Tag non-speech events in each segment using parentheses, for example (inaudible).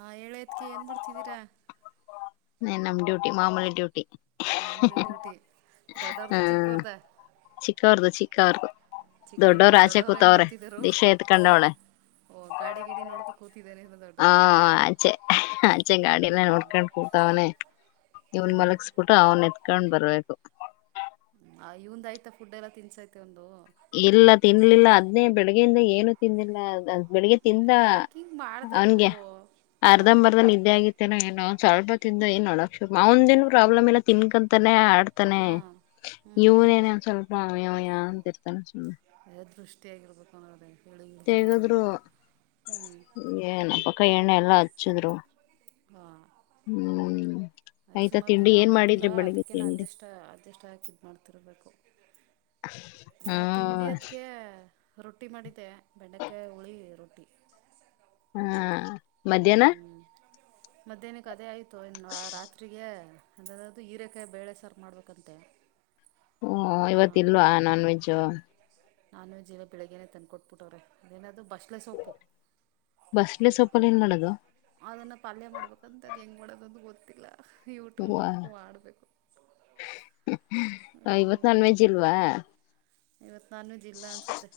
ಆ ಹೇಳ್ಯತ್ಕ ಏನ್ ಬರ್ತಿದ್ದೀರಾ. ನಮ್ ಡ್ಯೂಟಿ ಮಾಮೂಲಿ ಡ್ಯೂಟಿ. ಮಾಮಲಿ ಟ್ಯ ಉಟಿ ದಡ್ಡರ್ ತ ಚಕ್ಕವದ. ಕಾರ. ಚಿಕ್ಕೋರ್ದ ದೊಡ್ಡವರು ಏನ್ ಮಾಡ್ತಿದರು ದಿಶ ಎತ್ಕೊಂಡವಳೆ ಓ ಗಾಡಿ ಗಿಡಿ ನೋಡ್. ಹಾ ಆಚೆ ಆಚೆ ಗಾಡಿ ಎಲ್ಲ ಹ್ಞೂ ನೋಡ್ಕೊಂಡ್ ಕೂಡ್ತವನೇ. ಇವ್ನ್ ಹಾಂ ಮಲಗಸ್ಬಿಟ್ಟು ಅವನ್ ಎತ್ಕೊಂಡ್ ಬರ್ಬೇಕು. ಆ ಇವಂದ ಆಯ್ತಾ ಫುಡ್ ಎಲ್ಲ ತಿನ್ಸೈತೆ ಒಂದು. ಇಲ್ಲ ತಿನ್ಲಿಲ್ಲ ಅದ್ನೇ ಬೆಳಗ್ಗೆಯಿಂದ ಏನು ತಿಿಂದಿಲ್ಲ. ಬೆಳಿಗ್ಗೆ ತಿಂದ ಯಾಕೆ ಹಿಂಗೆ ಮಾಡ್ತವ್ರಿ ಅವನ್ಗೆ ಇವರು ಹಾಂ ಅರ್ಧಂಬರ್ಧನ್ ನಿದ್ದೆ ಆಗಿತ್ತೇನ ಏನೋ. ಸ್ವಲ್ಪ ತಿಂದ ಏನ್ ನಡಕ್ ಶು ಒಂದೇನ್ ಪ್ರಾಬ್ಲಮ್ ಇಲ್ಲ ತಿನ್ಕಂತಾನೇ. ಇರ್ತಾನೆ ಹಾಂ ಹ್ಞೂ ಇವನೇನ ಒಂದ ಸ್ವಲ್ಪ ಅವಯವಯ ಅಂತ ಇರ್ತಾನೆ ಸುಮ್ಮನೆ. ಎ ದೃಷ್ಟಿಯಗಿರ್ಬೇಕು ನೋಡ್ರ. ತೆಗದ್ರು ಏನ ಪಕ್ಕ ಎಣ್ಣೆ ಎಲ್ಲಾ ಹಚ್ಚಿದ್ರು. ಹಾ ಹ್ಮ್ (inaudible) ಅದ ಆಯ್ತಾ ಸುಮಾರ ತಿಂಡಿ ದಿನ ಏನ್ ಆಗೋಯ್ತಲ್ಲ ಮಾಡಿದ್ರಿ ಬೆಳಿಗ್ಗೆ ಅದಕ್ಕೇ ನಾ ತಿಂಡಿ ಅಡ್ಜಸ್ಟ್ ಅಡ್ಜಸ್ಟ್ ಹಾಕಿದ ಮಾಡ್ತಿರ್ಬೇಕು. ಹ್ಮ ರೊಟ್ಟಿ ಮಾಡಿದ್ದೆ ಬೆಂಡೆಕಾಯಿ ಹುಳಿ ರೊಟ್ಟಿ. ಹಾ ಮಧ್ಯಾಹ್ನ. ಹ್ಮ್ ಮಧ್ಯಾಹ್ನಕ್ಕೆ ಅದೇ ಆಯ್ತು ಇನ್ನು ರಾತ್ರಿರಿಗೆ ಅದಯಾದದು ಹೀರೆಕಾಯಿ ಬೇಳೆ ಸಾರ ಮಾಡ್ಬೇಕಂತೆ. (inaudible) ಹೋ ಇವತ್ ಇಲ್ವಾ ನಾನ್ ವೆಜ್ಜು. ನಾನ್ ವೆಜ್ ಇವತ್ತ್ ಬೆಳಿಗ್ಗೇನೆ ತಂದ ಕೊಟ್ಬಿಟ್ಟವ್ರೆ ಅದೇನದೂ ಬಸ್ಲೆ ಸೊಪ್ಪು. ಬಸ್ಲೆ ಸೊಪ್ಪಲ್ ಏನ್ ಮಾಡೋದು. ಅದನ್ನ ಪಲ್ಯ ಮಾಡ್ಬೇಕಂತ ಅದ ಹೆಂಗ್ ಮಾಡೋದಂದು ಗೊತ್ತಿಲ್ಲ. ಯೂಟ್ಯೂಬ್ ನೋಡ್ಕು ಮಾಡ್ಬೇಕು. ಇವತ್ ನಾನ್ ವೆಜ್ ಇಲ್ವಾ. ಇವತ್ತ ನಾನ್ವೆಜ್ ಅನ್ಸುತ್ತೆ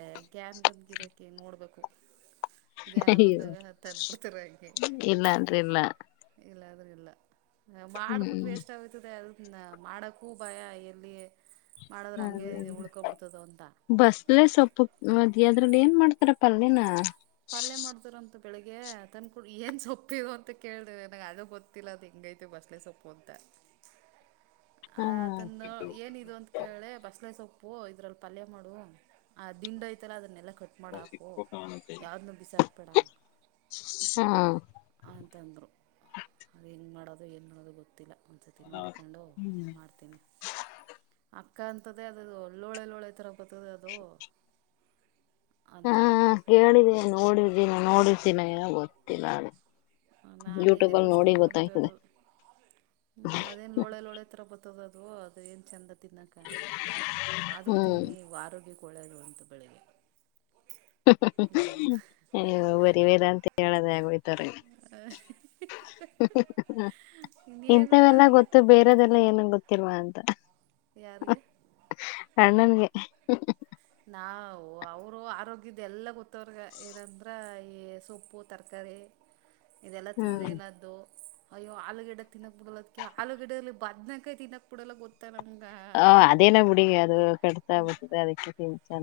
ಏ (unintelligible) ನೋಡ್ಬೇಕು. ಅಯ್ಯ ಹಂಗೆ ಇಲ್ಲ ಅಂದ್ರ ಇಲ್ಲಾ. ಇಲ್ಲ ಅಂದ್ರ ಇಲ್ಲ ಮಾಡಿಬಿಟ್ಟು ವೇಸ್ಟ್ ಆಗಹೋಯ್ತದೆ ಅದನ್ನ ಮಾಡೋಕ್ಕೂ ಭಯ ಎಲ್ಲಿ ಮಾಡದ್ರ ಹಂಗೆ ಉಳ್ಕೊಬಿಡ್ತದೋ ಅಂತ ಬಸ್ಲೆ ಸೊಪ್ಪು ಮತ್ತ ಅದ್ರಲ್ಲಿ ಏನ್ ಮಾಡ್ತಾರೆ ಪಲ್ಯನಾ. ಪಲ್ಯ ಮಾಡ್ತಾರಂತೆ. ಬೆಳಿಗ್ಗೆ ಅದ ತಂದಕೂಡ್ಲೆ ಏನ್ ಸೊಪ್ಪಿದು ಅಂತ ಕೇಳಿದೆ ನನಗೆ ಅದು ಗೊತ್ತಿಲ್ಲ ಅದು ಹೆಂಗೈತೇ ಬಸ್ಲೆ ಸೊಪ್ಪು ಅಂತ. ಹ ಅ ಅದನ್ನ ಏನಿದು ಅಂತ ಕೇಳೆ ಬಸ್ಲೆ ಸೊಪ್ಪ ಪ್ಪೂ ಇದ್ರಲ್ಲಿ ಪಲ್ಯ ಮಾಡು ಆ ದಿಂಡ ಐತಲ್ಲ ಅದ್ ನೆಲ ಕಟ್ ಮಾಡ ಹಾಕು ಯಾವ್ದು ಬಿಸಾಕ್ಬೇಡ. ಹಾ ಆ ಅಂತಂದ್ರೂ ಅದು ಹೆಂಗೆ ಮಾಡೋದ ಏನು ಮಾಡೋದ ಗೊತ್ತಿಲ್ಲ. ಒಂದ್ ಸತಿ ನೋಡ್ಕೊಂಡು ಮಾಡ್ತೀನಿ ಆ ಅಕ್ಕ ಅಂತದೆ ಅದುದು ಲೋಳೆ ಲೋಳೆ ತರ ಬತದೆ ಅದು. ಹಾ ಅಂತ ಕೇಳಿದ್ದೀನಿ ನೋಡಿದೀನಿ ನೋಡಿದೀನಿ ಏನೋ ಗೊತ್ತಿಲ್ಲ ಅ ನಾನೇ ಇದೆ ಫಸ್ಟೂ ಗೊತ್ತಾಯ್ತದೆ ನೋಡಿರೋದು ಹ್ಮ ಅದೇನ್ ಲೋಳೆ ಲೋಳೆ ತರ ಬ ದ ಅದು ಏನ್ ಚಂದ ತಿನ್ನಕ ಆದ್ರೂ ಹ್ಮ್ ತಿನ್ನಿ ವಾರ್ರೋಗ್ಯ ಒಳ್ಳೆದು ಅಂತ ಬೆಳಗ್ಗೆ ಹ್ಮ್ ಹ್ಮ್ ಹ್ಮ್ ಅಯ್ಯೋ ಬರಿ ವೇದಾಂತ ಅಂತ ಹೇಳದ ಆಗ ಹೋಯ್ತಾರೆ. ಹ ಹ್ಮ್ ಹ್ಮ್ ಹ್ಮ್ ಇನ್ನೇನು ಇಂಥವೆಲ್ಲ ಮಾಡೋದು ಗೊತ್ತು ಎತ್ತಿ ಬೇರೆದೆಲ್ಲ ಏನೂ ಗೊತ್ತಿಲ್ವಾ ಅಂತ. ಯಾರಗೆ. ಅಣ್ಣನ್ಗೆ ನಾವು ಅವರು ಆರೋಗ್ಯದ ಎಲ್ಲ ಗೊತ್ತ ಅವ್ರಗೆ ಏನಂದ್ರ ಈ ಸೊಪ್ಪು ತರಕಾರಿ ಕರಿ ಇದೆಲ್ಲಾ ತಿಂದ್ರೆ ಹ್ಮ್ ಏನಾದ್ದು ಅಯ್ಯೋ ಆಲೂಗಡ್ಡೆ ತಿನ್ನಕ್ ಬಿಡಲದಕ್ಕೆ ಆಲೂಗಡ್ಡೆ ಇರಲಿ ಬದ್ನಕಾಯಿ ತಿನ್ನಕ್ ಬಿಡಲ್ಲ ಗೊತ್ತ ಓ ಅದೇನ ಬಿುಡಿ ಅದು ಕಡ್ತಾ ಬತದೆ ಅದಕ್ಕೆ. ಚ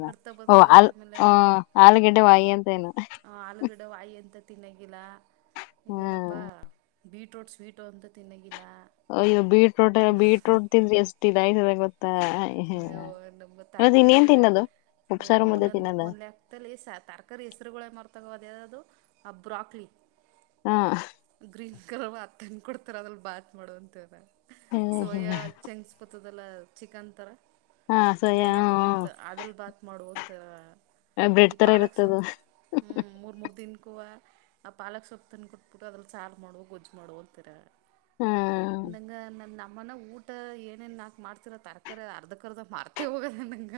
ಕಡ್ತ ಓ ಬರ್ತದೆ ಆ ಆಮೇಲೆ ಹ ಆಲೂಗಡ್ಡೆ ವಾಯಿ ಅಂತೇಏನು. ತಿನ್ನಗಿಲ್ಲ ಇನ್ನೇನಪ್ಪ ಹ್ಮ್ ಬೀಟರೂಟ್ ಸ್ವೀಟ್ ಅಂತ್ ತಿನ್ನಗ ಅಯ್ಯೋ ಬೀಟ್ರೂಟ್ ಬೀಟ್ರೂಟ್ ತಿಂದ್ರಿ ಎಷ್ಟ ಇದಯ್ತದೇ ಗೊತ್ತಾ ಅಯ್ಯೊ. ಹೌದ ಇನ್ನೇನ್ ತಿನ್ನೋದು. ಓ ಉಪ್ಸಾರು ಮುದ್ದೆ ನಂದ ತಿನ್ನೋದ ಒಂದ್ಲೆಕ್ದಲ್ಲಿ ಹೆಸ್ ತರ್ಕಾರಿ ಹೆಸ್ರುಗಳೇ ಮರ್ತೋಗವದ ಅದು ಆ ಬ್ರಾಕ್ಲಿ. ಹಾ ಗ್ರೀನ್ ಕಲರ್ ಆದ ತಂದ ಕೊಡ್ತಾರ ಅದ್ರಲ್ ಬಾತ್ ಮಾಡುವಂತದ ಸೋಯಾ ಚೆಂಗಸ್ ಇರ್ತದಲ್ಲ ಚಿಕನ್ ತರ ಹಾ ಸೋಯಾ ನೆನ್ಯ ಹಾಕ್ಬುಟ್ಟ ಮಾಡತ ಅದಲ್ ಬಾತ್ ಮಾಡುವ ಅಂತರ ಬ್ರೆಡ್ ಈ ತರ ಪಾಲಕ್ ಇರುತ್ತದು ಸೊಪ್ಪ ಹ್ಮ್ ಮೂರ್ ಮೂರ್ ದೀನ್ಕ್ಕೂವೆ ಆ ಪಾಲಕ್ ಸೊಪ್ಪ ತಂದ ಕೊಟ್ಟ ಕೊಟ್ಟಬಿಟ್ಟು ಅದ್ರಲ್ಲಿ ಸಾರ್ ಮಾಡು ಗೊಜ್ಜ ಮಾಡು ಅಂತರ ಹಾ ಅಂದಂಗ್ ಅಮ್ಮನ ಊಟ ಏನೇನ್ ನಾಕಕ್ ಮಾಡ್ತಿರ ತರಕಾರಿ ಅರ್ಧಕರ್ದ ಮಾರ್ತಿ ಹೋಗ ನಗೆ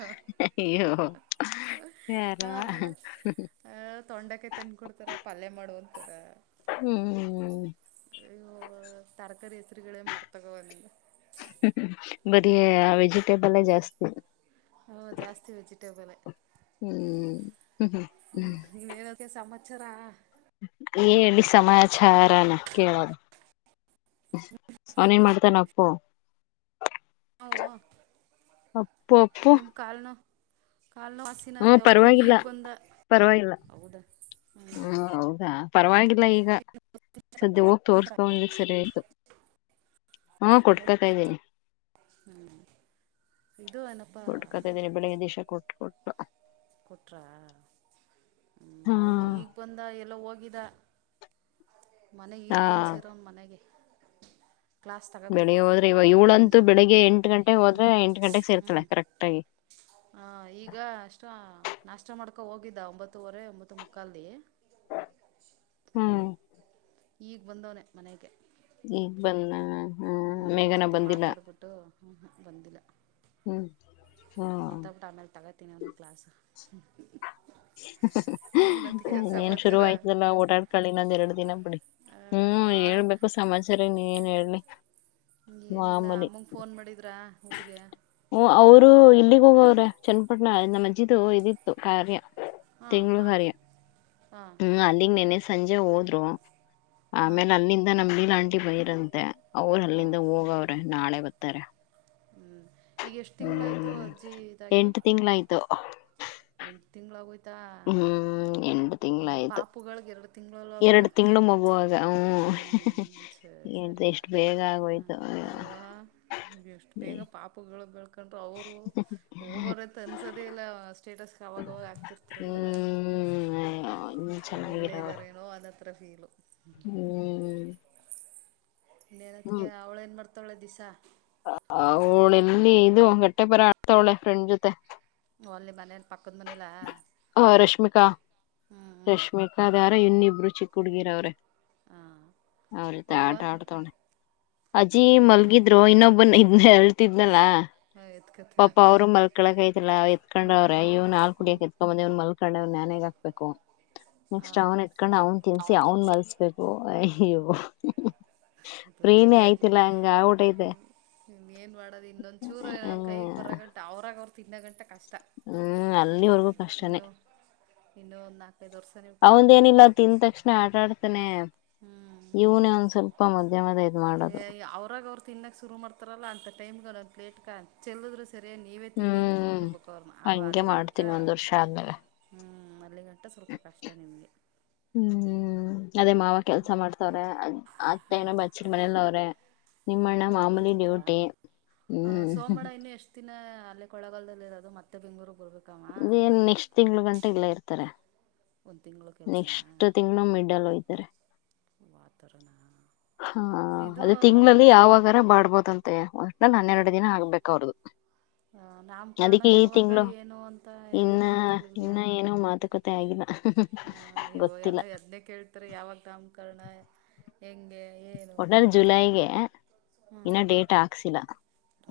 ಅಯ್ಯೋ ಹ ಯಾರವ್ವ ಆಮೇಲೆ ತೊಂಡಕಾಯಿ ತಂದ ಕೊಡ್ತಾರ ಪಲ್ಯ ಮಾಡುವಂತ ಅಯ್ಯೋ ಹ್ಮ್ ತರಕಾರಿ ಎಚ್ಚರಿಕಳಿ ಮರ್ತಕನ್ನ ಬರಿ ವೆಜಿಟೇಬಲ್ ಜಾಸ್ತಿ ಹ ಜಾಸ್ತಿ ವೆಜಿಟೇಬಲ್ ಹ್ಮ್ ಇನ್ನೇನೋಕೆ ಸಂವತ್ಸರಾ ಹೇಳಿ ಸಮಾಚಾರಾನ ಕೇಳದು ಅವನೇನ್ ಮಾಡ್ತಾನ ಅಪ್ಪು ವಾ ಅಪ್ಪು ಅಪ್ಪು ನಿಮ್ ಕಾಲ್ನು ಕಾಲ್ನ ವಾಸಿನ ಹ್ಮ ಅಂದ ಅಪ್ಪು ಪರವಾಗಿಲ್ಲ ಈಗ ಬಂದ ಪರವಾಗಿಲ್ಲ ಹೌದಾ ಹಾಞ ಪರ್ವಾಗಿಲ್ಲ ಈಗ ಸದ್ಯ ಹೋಗಿ ಹ್ಞೂ ತೋರಿಸಿಕೊಂಡಿ ಇದ್ದಕ್ ಸರಿ ಆಯ್ತು ಹ್ಮ ಕೊಡ್ಕತ ಇದ್ದೀನಿ ಇದು ಏನಪ್ಪಾ ಕೊಡ್ಕತಾ ಇದ್ದೀನಿ ಬೆಳಿಗ್ ದಶಾ ಕೊಟ್ಟು ಕೊಟ್ಟು ಕೊಟ್ರ ಹ್ಮ ಹಾ ಅವನು ಈಗ್ ಬಂದ ಎಲ್ಲ ಹೋಗಿದ್ದ ಮನೆ ಹಾ ಈಗ್ ಬಂದ್ಸಿರನ್ ಮನೆಗೆ ಕ್ಲಾಸ್ ತಗೋಬೇಕು ಬೆಳಿಗ್ಗೆ ಹೋದ್ರೆ ನಿಮ್ಮ ಇವ ಮ ಇವಳಂತೂ ನಿಮ್ದು ಬೆಳಿಗ್ಗೆ ಎಂಟು ಗಂಟೆಗೆ ಹ್ಞ ಹೋದ್ರೆ ಎಂಟು ಗಂಟೆಗೆ ಹ್ಞ ಸೇರ್ತಾಳೆ ಕರೆಕ್ಟ್ ಆಗಿ ಹ ಈಗ ಅಷ್ಟ ನಾಷ್ಟ ಮಾಡ್ಕೊ ಹೋಗಿದ್ದ ಒಂಬತ್ತುವರೆ ಒಂಬತ್ತು ಮುಕ್ಕಾಲಿ ಹ್ಮ್ ಈಗ್ ಬಂದವನನೆ ಮನೆಗೆ ಹ್ಮ ಬನ್ನ ಹ್ಮ್ ನಿಮ್ ಜೊತೆ ಮಾತಾಡ್ಬಿಟ್ಟು ಹ ಬಂದಿಲ್ಲ ಹ್ಮ್ ಮತಾಬಟ್ಟು ಆಮೇಲೆ ತಗೋತೀನಿ ಒಂದೊಂದ ಕ್ಲಾಸ್ ಇನ್ನೇನತ್ಗೆ ಏನ್ ಸಮಾಚಾರ ಶುರುವ ಆಾಯ್ತುಲ್ಲ ಓಡಾಡ್ಕೊಳ್ಳಿ ನೊಂದ್ ಎರಡು ದಿನ ಬಿಡಿ ಹ್ಮ್ ಹೇಳ್ಬೇಕು ಸಮಾಚಾರೀ ನೀ ಏನ್ ಹೇಲಿ ಏನಿಲ್ಲ ಅಮ್ಮಗೆ ಫೋನ್ ಮಾಡಿದ್ರಾ ಊ್ರರಿಗೆ ರು ಇಲ್ಲಿಗ್ ಹೋಗವ್ರೆ ಚನ್ನಪಟ್ಣಮ್ಮಜ್ಜಿದು ಇದಿತ್ತು ಕಾರ್ಯ ಹಾಂ ಹಾಂ ತಿಂಗಳಗರಿ ಹಾಂ ಹ್ಮ್ ಅಲ್ಲಿಗ್ ನೆನೆ ಸಂಜೆ ಹೋದ್ರು ಹಾಂ ಆಮೇಲೆ ಅಲ್ಲಿಂದ ನಮ್ದಲ ಆಂಟಿ ಬೈರಂತೆ ಅವರು ಹಾಂ ಅಲ್ಲಿಂದ ಹೋಗವ್ರೆ ನಾಳೆ ಬ ಹತರ ಹ್ಮ್ ಈಗ ಎಷ್ಟ್ ತಿಂಗಗಳಾಯ್ತು ಅಜ್ಜಿ ಇದಾಗಿ ಎಂಟು ತಿಂಗ್ಳಾಯ್ತು ಎಂು ತಿಂ್ಾವ ಹ್ಮ್ ಎಟ ತಿಂಗಗಳುಾಯ್ತು ಪಾಪುಗಳಿಗೆ ಎರಡು ತಿಂಗಳಲ್ಲ ಅವಾಗ ಎರಡು ತಿಂಗಳು ಮಗುವಾಗ ಹ್ಞೂ ಹ್ಮ್ ಸರಿ ಸರಿ ಎಷ್ಟು ಬೇಗ ಆಗೋಯ್ತ ಹಾಂ ಹಪುಗಳು ಬೆಳ್ಕೊಂಡ್ರು ಅವರು ಒಬ್ಬರ ಅನ್ಸದೇ ಇಲ್ಲ ಅಷ್ಟ ಸ್ಟೇಟಸ್ಗೆ ಅವಾಗವಾಗ ಆಗ್ತಿರ್ತಾರಲ್ಲ ಹ್ಮ್ ಇಲ್ಲೇ ಚೆನ್ನಾಗಿರವ ಇದ್ದಾರ ಏನೋ ಅನ್ನತ್ರ ಹ್ಮ್ ನೇನತ್ಕ ಹ್ಮ್ ಅವ್ಳ ಏನ್ ಮಾಡ್ತಾವಳೆ ದಿಸಾ ಅವಳ ಎಲ್ಲಿ ಇದು ಗಟ್ಟೆ ಬರ ಆಡ್ತಾವಳೆ ಫ್ರೆಂಡ್ ಜೊತೆ ಓನ್ಲಿ ಮನೆನು ಪಕ್ಕದ ಮನೆ ಇಲ ಆ ರಶ್ಮಿಕಾ ರಷ್ಮಿಕಾ ದಾರ ಇನ್ನಿಬ್ರು ಚಿಕ್ಕ ಹುಡ್ಗಿರ ಅವ್ರೆ ಹಾ ಅವ ತಾ ಆಟ ಆಡ ತೋಣೆ ಅಜ್ಜಿ ಅವು ಮಲ್ಗಿದ್ರು ಇನ್ನೊಬ್ಬನ್ ಇದ್ನ ಹೇಳ್ತಿದ್ನಲ್ಲ ಹಾಂ ಎತ್ಕತ್ತ ಪಾಪ ಅವ್ರರು ಮಲ್ಕಳಕೈಐತಿಲ್ಲ ಹ್ಞೂ ಎತ್ಕೊಂಡ್ರ ಅವ್ರ ಇವ್ ನಾಲ್ ಹ್ಞೂ ಕುಡಿಯಕ ಎತ್ಕೊಂಬಂದವ್ ಮಲ್ ಕಡೆ್ ನನ್ಾನೇಾಗ ಹಾಕ್ಬೇಕು ನೆಕ್ಸ್ಟ್ ಹಾಂ ಅವನ್ ಎತ್ಕೊಂಡ್ ಅವನ್ ತಿನ್ಸಿ ಅವನ್ ಮಲ್ಸ್ಬೇಕು ಅಯ್ಯೋ ಬರೀ ಫ್ರೀನೇ ಇದೇ ಆಗ್ಲಿ್ಮ ಆಯ್ತಿಲ್ಲ ಹಂಗ ಆಗ್ಬಿಟ್ಟೈತೆ ಇನ್ನ ಏನ್ ಮಾಡದು ಇನ್ನೊಂದ್ ಚೂರ ಏನ ಕೈಗ್ ಬರ ಹ್ಮ್ ಗಂಟ ಅವ್ರಾಗ ಅವರು ತಿ ಇನ್ನ ಗಂಟೆ ಕಷ್ಟ ಅಲ್ಲಿವರ್ಗೂ ಕಷ್ಟನೇ ಇನ್ನೂ ಇನ್ನೂಂದು ನಾಲ್ಕೈದು ವರ್ಸ ಅವಂದ ಏನಿಲ್ಲ ತಿಂದ ತಕ್ಷಣ ಆಟಾಡ್ತಾನನೆ ಹ್ಞೂ ಇವನೇ ಒಂದ್ ಸ್ವಲ್ಪ ಮಧ್ಯಮದ ಇದ್ ಮಾಡೋದು ಅವ್ರಾಗ ಅವ್ರು ತಿನ್ನಕ್ ಶುರು ಮಾಡ್ತಾರಲ್ಲ ಅಂತಟೈಮ್ಗೆ ಲೇಟ್ ಚೆದ್ರ ಸರಿ ನೀವೇ ತಿನ್ನಿ ಅಂತ ಹ್ಮ್ ಬಿಟ್ಬಿಡ್ಬೇಕ ಅವ್ರನು ಅವ ಹಂಗೆ ಅಲ್ಲಿ ಗಂಟ ಮಾಡ್ತೀನಿ ಒಂದ್ ವರ್ಷ ಆದ್ಮೇಲೆ ಹ್ಮ್ ಅಲ್ಲಿ ಗಂಟ ಗಟ್ಟ ಸ್ವಲ್ಪ ಕಷ್ಟ ನಿಮಗೆ ಹ್ಮ್ ಅದೇ ಮಾವ ಕೆಲ್ಸ ಮಾಡ್ತವ್ರೆ ಅತ್ತ ಹಾಂ ಏನೋ ಬಚ್ಚಿರ್ ಮನೇಲ್ ಅವ್ರೆ ಹಾಂ ನಿಮ್ಮಣ್ಣ ಬಟ್ ಮಾಮೂಲಿ ಹೋಗಿದ್ದಿದ್ದ ಡ್ಯೂಟಿ ಹ್ಮ್ ಹ್ಮ್ ಸೋಮವಾರ ಇನ್ನೂ ಎಷ್ಟು ಅಲ್ಲೇ ಕೊಳಗಾಲದಲ್ಲಿ ಇರೋದು ಮತ್ತೆ ಬೆಂಗಗಳೂರು ಇದೇನ್ ನೆಕ್ಸ್ಟ್ ತಿಂಗಳ ಗಂಟೆ ಇಲ್ಲ ಇರ್ತಾರೆ ಒಂದು ತಿಂಗಳು ಕೆಲಸನಾ ನೆಕ್ಸ್ಟ್ ತಿಂಗಗಳು ಮಿಡಲ್ ಹೊಯ್ತಾರೆ ವಾತವರಣ ಹಾ ಅದೇ ತಿಂಲ್ಲಿ ಯಾವಾಗಾರ ಬ್ಬೋದಂತೆ ನ ನನ್ನೆರಡು ದಿನ ಆಗ್ಬೇಕ ಅವ್ರ್ದದು ಹ ನಾಮಕರಣ ಯಾವಾಗ ಏನು ಅಂತ ಏನೂ ಇನ್ನ ಇನ್ನ ಏನೋ ಮಾತುಕತೆ ಆಗಿಲ್ಲ ಹ ಇ ಎಲ್ಲ ಗೊತ್ತಿಲ್ಲ ಎದ್ನೇ ಕೇಳ್ತಾರೆ ಯಾವಾಗ ನಾಮಕರ್ಣ ಹೆಂಗೆ ಏನು ಒಟ್ನಲ್ಲಿ ಜುಲೈಗೆ ಇನ್ನ ಡೇಟ್ ಹಾಕ್ಸಿಲ್ಲ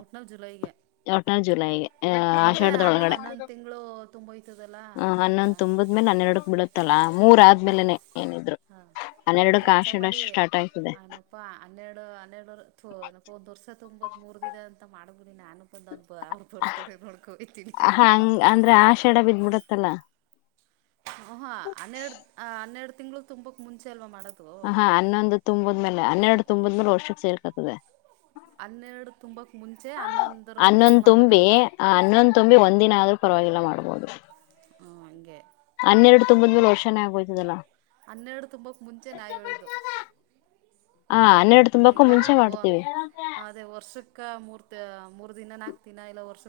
ಒಟ್ನಲ್ ಜುಲೈಗೆ ಒಟ್ನಲ್ ಜುಲೈಗೆ ಆ ಅಂದರೆ ಆಷಾಢದ ಹನ್ ಒಳಗಡೆ ಹನ್ನೊಂದು ತಿಂಗಳು ತುಂಬೋಯ್ತದಲ್ಲ ಆಗಲಾ ಹನ್ನೊಂದು ತುಂಬದ್ಮೇಲೆ ಅನ್ನೆರಡಕ್ ಬಿಡತ್ತಲ್ಲ ಹ ಮೂರ ಹಾಂ ಆದ್ಮೇಲೆನೆ ಏನಿದ್ರು ಹಾಂ ಒಂದು ಹನ್ನೆರಡಕ್ ಕೆಲಸ ಆಷಾಡಷ್ಟ ಸ್ಟಾರ್ಟ್ ಆಯ್ತದೆ ಹನ್ನೆರ ಒಂದ್ ವರ್ಷ ತುಂಬತ್ ಮೂರ್ ದಿನ ಅಂತ ಮಾಡ್ಬಿಡಿ ನಾನು ಬಂದ ಹಂಗ ಅಂದ್ರೆ ಆಷಡ ಬಿದ್ಬಿಡತ್ತಲ್ಲ ಹಹ ಹನ್ನೆರಡು ಹನ್ನೆರಡು ತಿಂಗ್ಗಳು ತುಂಬಾಕ್ ಮುಂಚೆ ಅಲ್ವಾ ಮಾಡಕ ಹಾ ಹನ್ನೊಂದು ತುಂಬದ್ಮೇಲೆ ಹನ್ನೆರಡು ತುಂಬದ್ಮೇಲೆ ವರ್ಷದ ಸೇರ್ಕತದೆ ಹನ್ನೆರಡು ತುಂಬಾ ಅನ್ನೊಂದ್ ತುಂಬಿ ಹನ್ನೊಂದ ತುಂಬಿ ಒಂದಿನ ಆದ್ರೂ ಪರವಾಗಿಲ್ಲ ಮಾಡ್ಬೋದು ಹ್ಞೂ ಹಂಗೆ ಹನ್ನೆರಡು ತುಂಬದ್ಮೇಲೆ ಹ ವರ್ಷಾನ ಆಗೋಯ್ತದಲ್ಲಾ ಹನ್ನೆರಡು ತುಂಬಾಕ್ ಮುಂಚೆ ನಾಹೇಳಿದ್ದು ಹ ಹನ್ನೆರಡು ತುಂಬಕ್ಕೂ ಈಗ ಮುಂಚೆ ಮಾಡ್ತೀವಿ ಅದೇ ವರ್ಷಕ್ಕ ಮೂರ್ತ ಮೂರ್ ದಿನನಾಕ್ತಿನಾ ಎಲ್ಲ ವರ್ಷ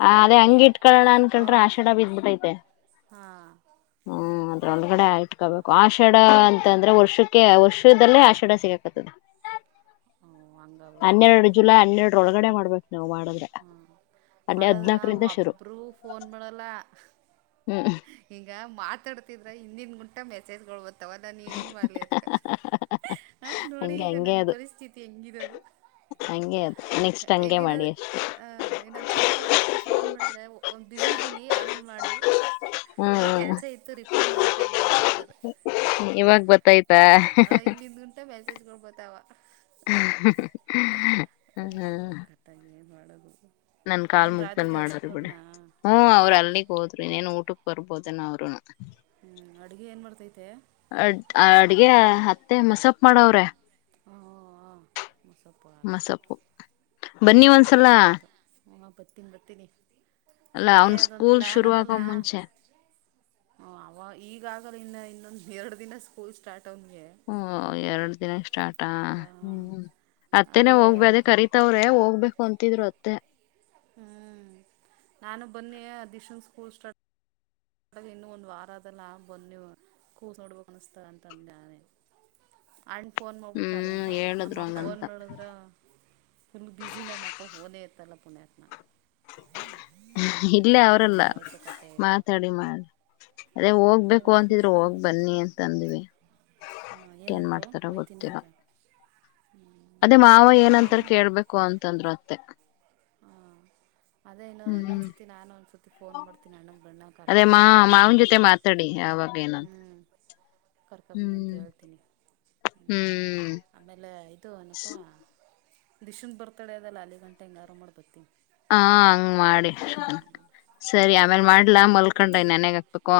ಹ ಅದೇ ಹಂಗ ಇಟ್ಕೊಳ್ಳೋಣ ಅನ್ಕೊಂಡ್ರೆ ಹಾಂ ಆಷಡ ಬಿದ್ಬಿಟ್ಟೈತೆ ಹಾಂ ಹ್ಮ್ ಅದ್ರ ಒಂದಗಡೆ ಆಟ್ಕೋಬೇಕು ಆ ಶೆ ಅಂತ ಅಂದ್ರೆ ವರ್ಷಕ್ಕೆ ವರ್ಷದಲ್ಲೇ ಹಾಂ ಆಷಾಢ ಸಿಗಕದೆ ಹಂಗಾಗೋಯ್ತದ ಹನ್ನೆರಡು ಜುಲೈ ಹನ್ನೆರಡು ಒಳಗಡೆ ಮಾಡ್ಬೇಕು ನಾವು ಮಾಡಿದ್ರೆ ಅಲ್ಲಿ ಮಾಡದ್ರ ಹದ್ನಾಕರಿಂದ ಶುರು ಒಬ್ಬರುೂ ಫೋನ್ ಮಾಡಲ್ಲ ಹ್ಮ್ ಹಿಂಗ ಮಾತಾಡ್ತಿ ್ರ ಹಿಂದಿನ ಗಂಟಾ ಮೆಸೇಜ್ಗಳ್ಬತ್ತಾವ ನಾನ ಏನ್ ಮಾಡ್ಲಿ ಅದ್ಕ ಹ ನೋಡಿ ಹಂಗೆ ಈಗ ಹಂಗೆ ನನ್ನ ಅದು ಪರಿಸ್ಥಿತಿ ಹೆಂಗಿದವು ಹಾಗ ಅದು ನೆಕ್ಸ್ಟ್ ಹಂಗೆ ಮಾಡಿ ಅಷ್ಟು ಹಹ ಇನ್ನೊಂದ್ ಸ್ವಲ್ಪ ಓದ್ಕ್ ಬಿಟ್ಟು ಫೋನ್ ಮಾಡಿದ್ರೆ ಒ ಬಿಸಿ ಇದ್ದೀನಿ ಆಮೇಲೆ ಮಾಡಿ ಅಯ್ಯೋ ಹ್ಮ್ ಕೆಲ್ಸ ಇತ್ತು ರಿಪ್ಲೈ ಮಾಡಕ್ಕಾಗ್ಲಿಲ್ಲ ಅಂತಾರೆ ಇವಾಗ ಬತ್ತಾಯ್ತು ಹ ಇಲ್ಲಿಂದ್ ಗುಂಟ ಮೆಸೇಜ್ ಕೊಡ್ಬೋತಾವ ಹ್ಮ ಮಾಡಬ (unintelligible) ನನ್ ಕಾಲ್ ಮುಗ್ದಲ್ ಮಾಡ್ರಿ ಬಿಡ ಹ್ ಅವ್ರು ಅಲ್ಲಿಗ್ ಹೋದ್ರು ಇನ್ನೇನ್ ಊಟ ಬರ್ಬೋದನ ಅವರು ಆ ಹ್ಞೂ ಅಡುಗೆ ಏನು ಮಾಡ್ತೈತೆ ಅಡ್ಗೆ ಹತ್ತು ಮತ್ತೆ ಮಸಪ್ ಮಾಡವ್ರೆ ಹಾ ಮಸಪ್ಪ ಮಸಪ್ಪು ಬನ್ನಿ ಒಂದ್ಸಲ ಬೆಳತ ಹ ಬರ್ತೀನಿ ಬರ್ತೀನನಿ ಅಲ್ಲ ಅವ್ನು ಸ್ಕೂಲ್ ಶುರುವ ಆಕ ಮುಂಚೆ ಹ ಅವ ಈಗಾಗಲ ಇನ್ನ ಇನ್ನೊಂದ ಎರಡು ದಿನ ಸ್ಕೂಲ್ ಸ್ಟಾರ್ಟ್ ಅವದ್ ಮೇ ಹ್ಮ ಎರಡು ದಿನಕ್ಕೆ ಸ್ಟಾರ್ಟ್ ಆಾ ಹ್ಮ್ ಅತ್ತೇನೆೇ ಹೋಗ್ಬ ಅದೇ ಕರತವ್ರೆ ಹೋಗ್ಬೇಕು ಅಂತಿದ್ರು ಅತ್ತೆ ಹ್ಮ್ ನಾನು ಬನ್ನಿ ಅ ದಿಶನ್ ಸ್ಕೂಲ್ ಸ್ಟಾರ್ಟ್ ನಡಗೆ ಇನ್ನೂ ಒಂದು ವಾರದೆಲ್ಲ ಬನ್ನಿ ಕೂಸ್ ನೋಡ್ಬೇಕು ಅನಿಸ್ತಾ ಅಂತಂದಾನೆ ಅಣ್ಣ ಫೋನ್ ಮಾಡೋಗ್ಬಿಟ್ಟು ಕರಿ ಹ್ಮ್ ಅಂತ ಹೇಳಿದ್ರು ನಮ್ಮಬ ಫೋನ್ ಹಂಗಂತ ಬಿದ್ರ ಫುಲ್ ಬಿಸಿ ನಮ್ಮ ಅಪ್ಪ ೋನೇ ಇತ್ತಲ್ಲ ಪುಣತ್ನ ಇಲ್ಲೇ ಅವ್ರಲ್ಲ ಹಂಗಾಯ್ತು ಕತೆ ಈಗ ಮಾತಾಡಿ ಮಾಡ ಅದೇ ಹೋಗ್ಬೇಕು ಏನಕ್ಕೆ ಅಂತಿದ್ರು ಹೋಗ್ ಸಮಾಜ ಬನ್ನಿ ಅಂತಂದ್ವಿ ಹಾಂ ಏನ್ ಏನಂತೋ ಮಾಡಾತಾರ ಒಯ್ತೀನಿ ಗೊತ್ತೀರೋ ಅಂತ ಅದೇ ಮಾವ ಏನಂತಾರ ನಾನು ಕೇಳ್ಬೇಕು ಅಂತಂದ್ರು ಅತ್ತೆ ಹಾಂ ಅದೇ ಇನ್ನು ಹ್ಮ್ ಇನ್ನೊಂದ್ಸರ್ತಿ ನಾನು ಒಂದ್ಸತಿ ಫೋನ್ ಮಾಡ್ತೀನಿ ಅಣ್ಣಗೆ ಬಣ್ಣ ಅದೇ ಕರಪಬಾ ಮಾ ಅಂತ ಹೇಳ್ತೀನಿ ಮಾವನ್ ಜೊತೆ ಮಾತಾಡಿ ಯಾವಾಗ ಏನಂತ ಹ್ಮ್ ಕರ್ಕಬನಿ ಅಂತ ಹ್ಮ್ ಹೇಳ್ತೀನಿ ಹ್ಮ್ ಆಮೇಲೆ ಇದು ಏನಪ್ಪಾ ದಿಶನ್ ಬರ್ತಾ ಡೇ ಅದಲ್ಲ ಆಾಲಲಿ ಗಂಟೆ ಹಂಗಾರಾಮ ಮಾಡಿ ಬರ್ತನಿ ಹಾ ಹಂಗ್ ಮಾಡಿ ಸರಿ ಆಮೇಲ್ ಇನ್ನೇನು ಮಾಡ್ಲಾ ಮಲ್ಕೊಂಡ್ರೆ ನನ್ಯಾಗ ಹಾಕ್ಬೇಕು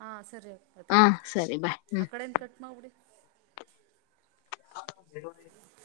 ಹಾ ಸರಿ ಅದಕ್ಕೆ ಹ ಆಯ್ತು ಸರಿ ಬಾಯ್ ಹ್ಮ್ ಆ ಕಡೆನು ಕಟ್ ಮಾಡ್ಿಡಿ ಹೇಳೋ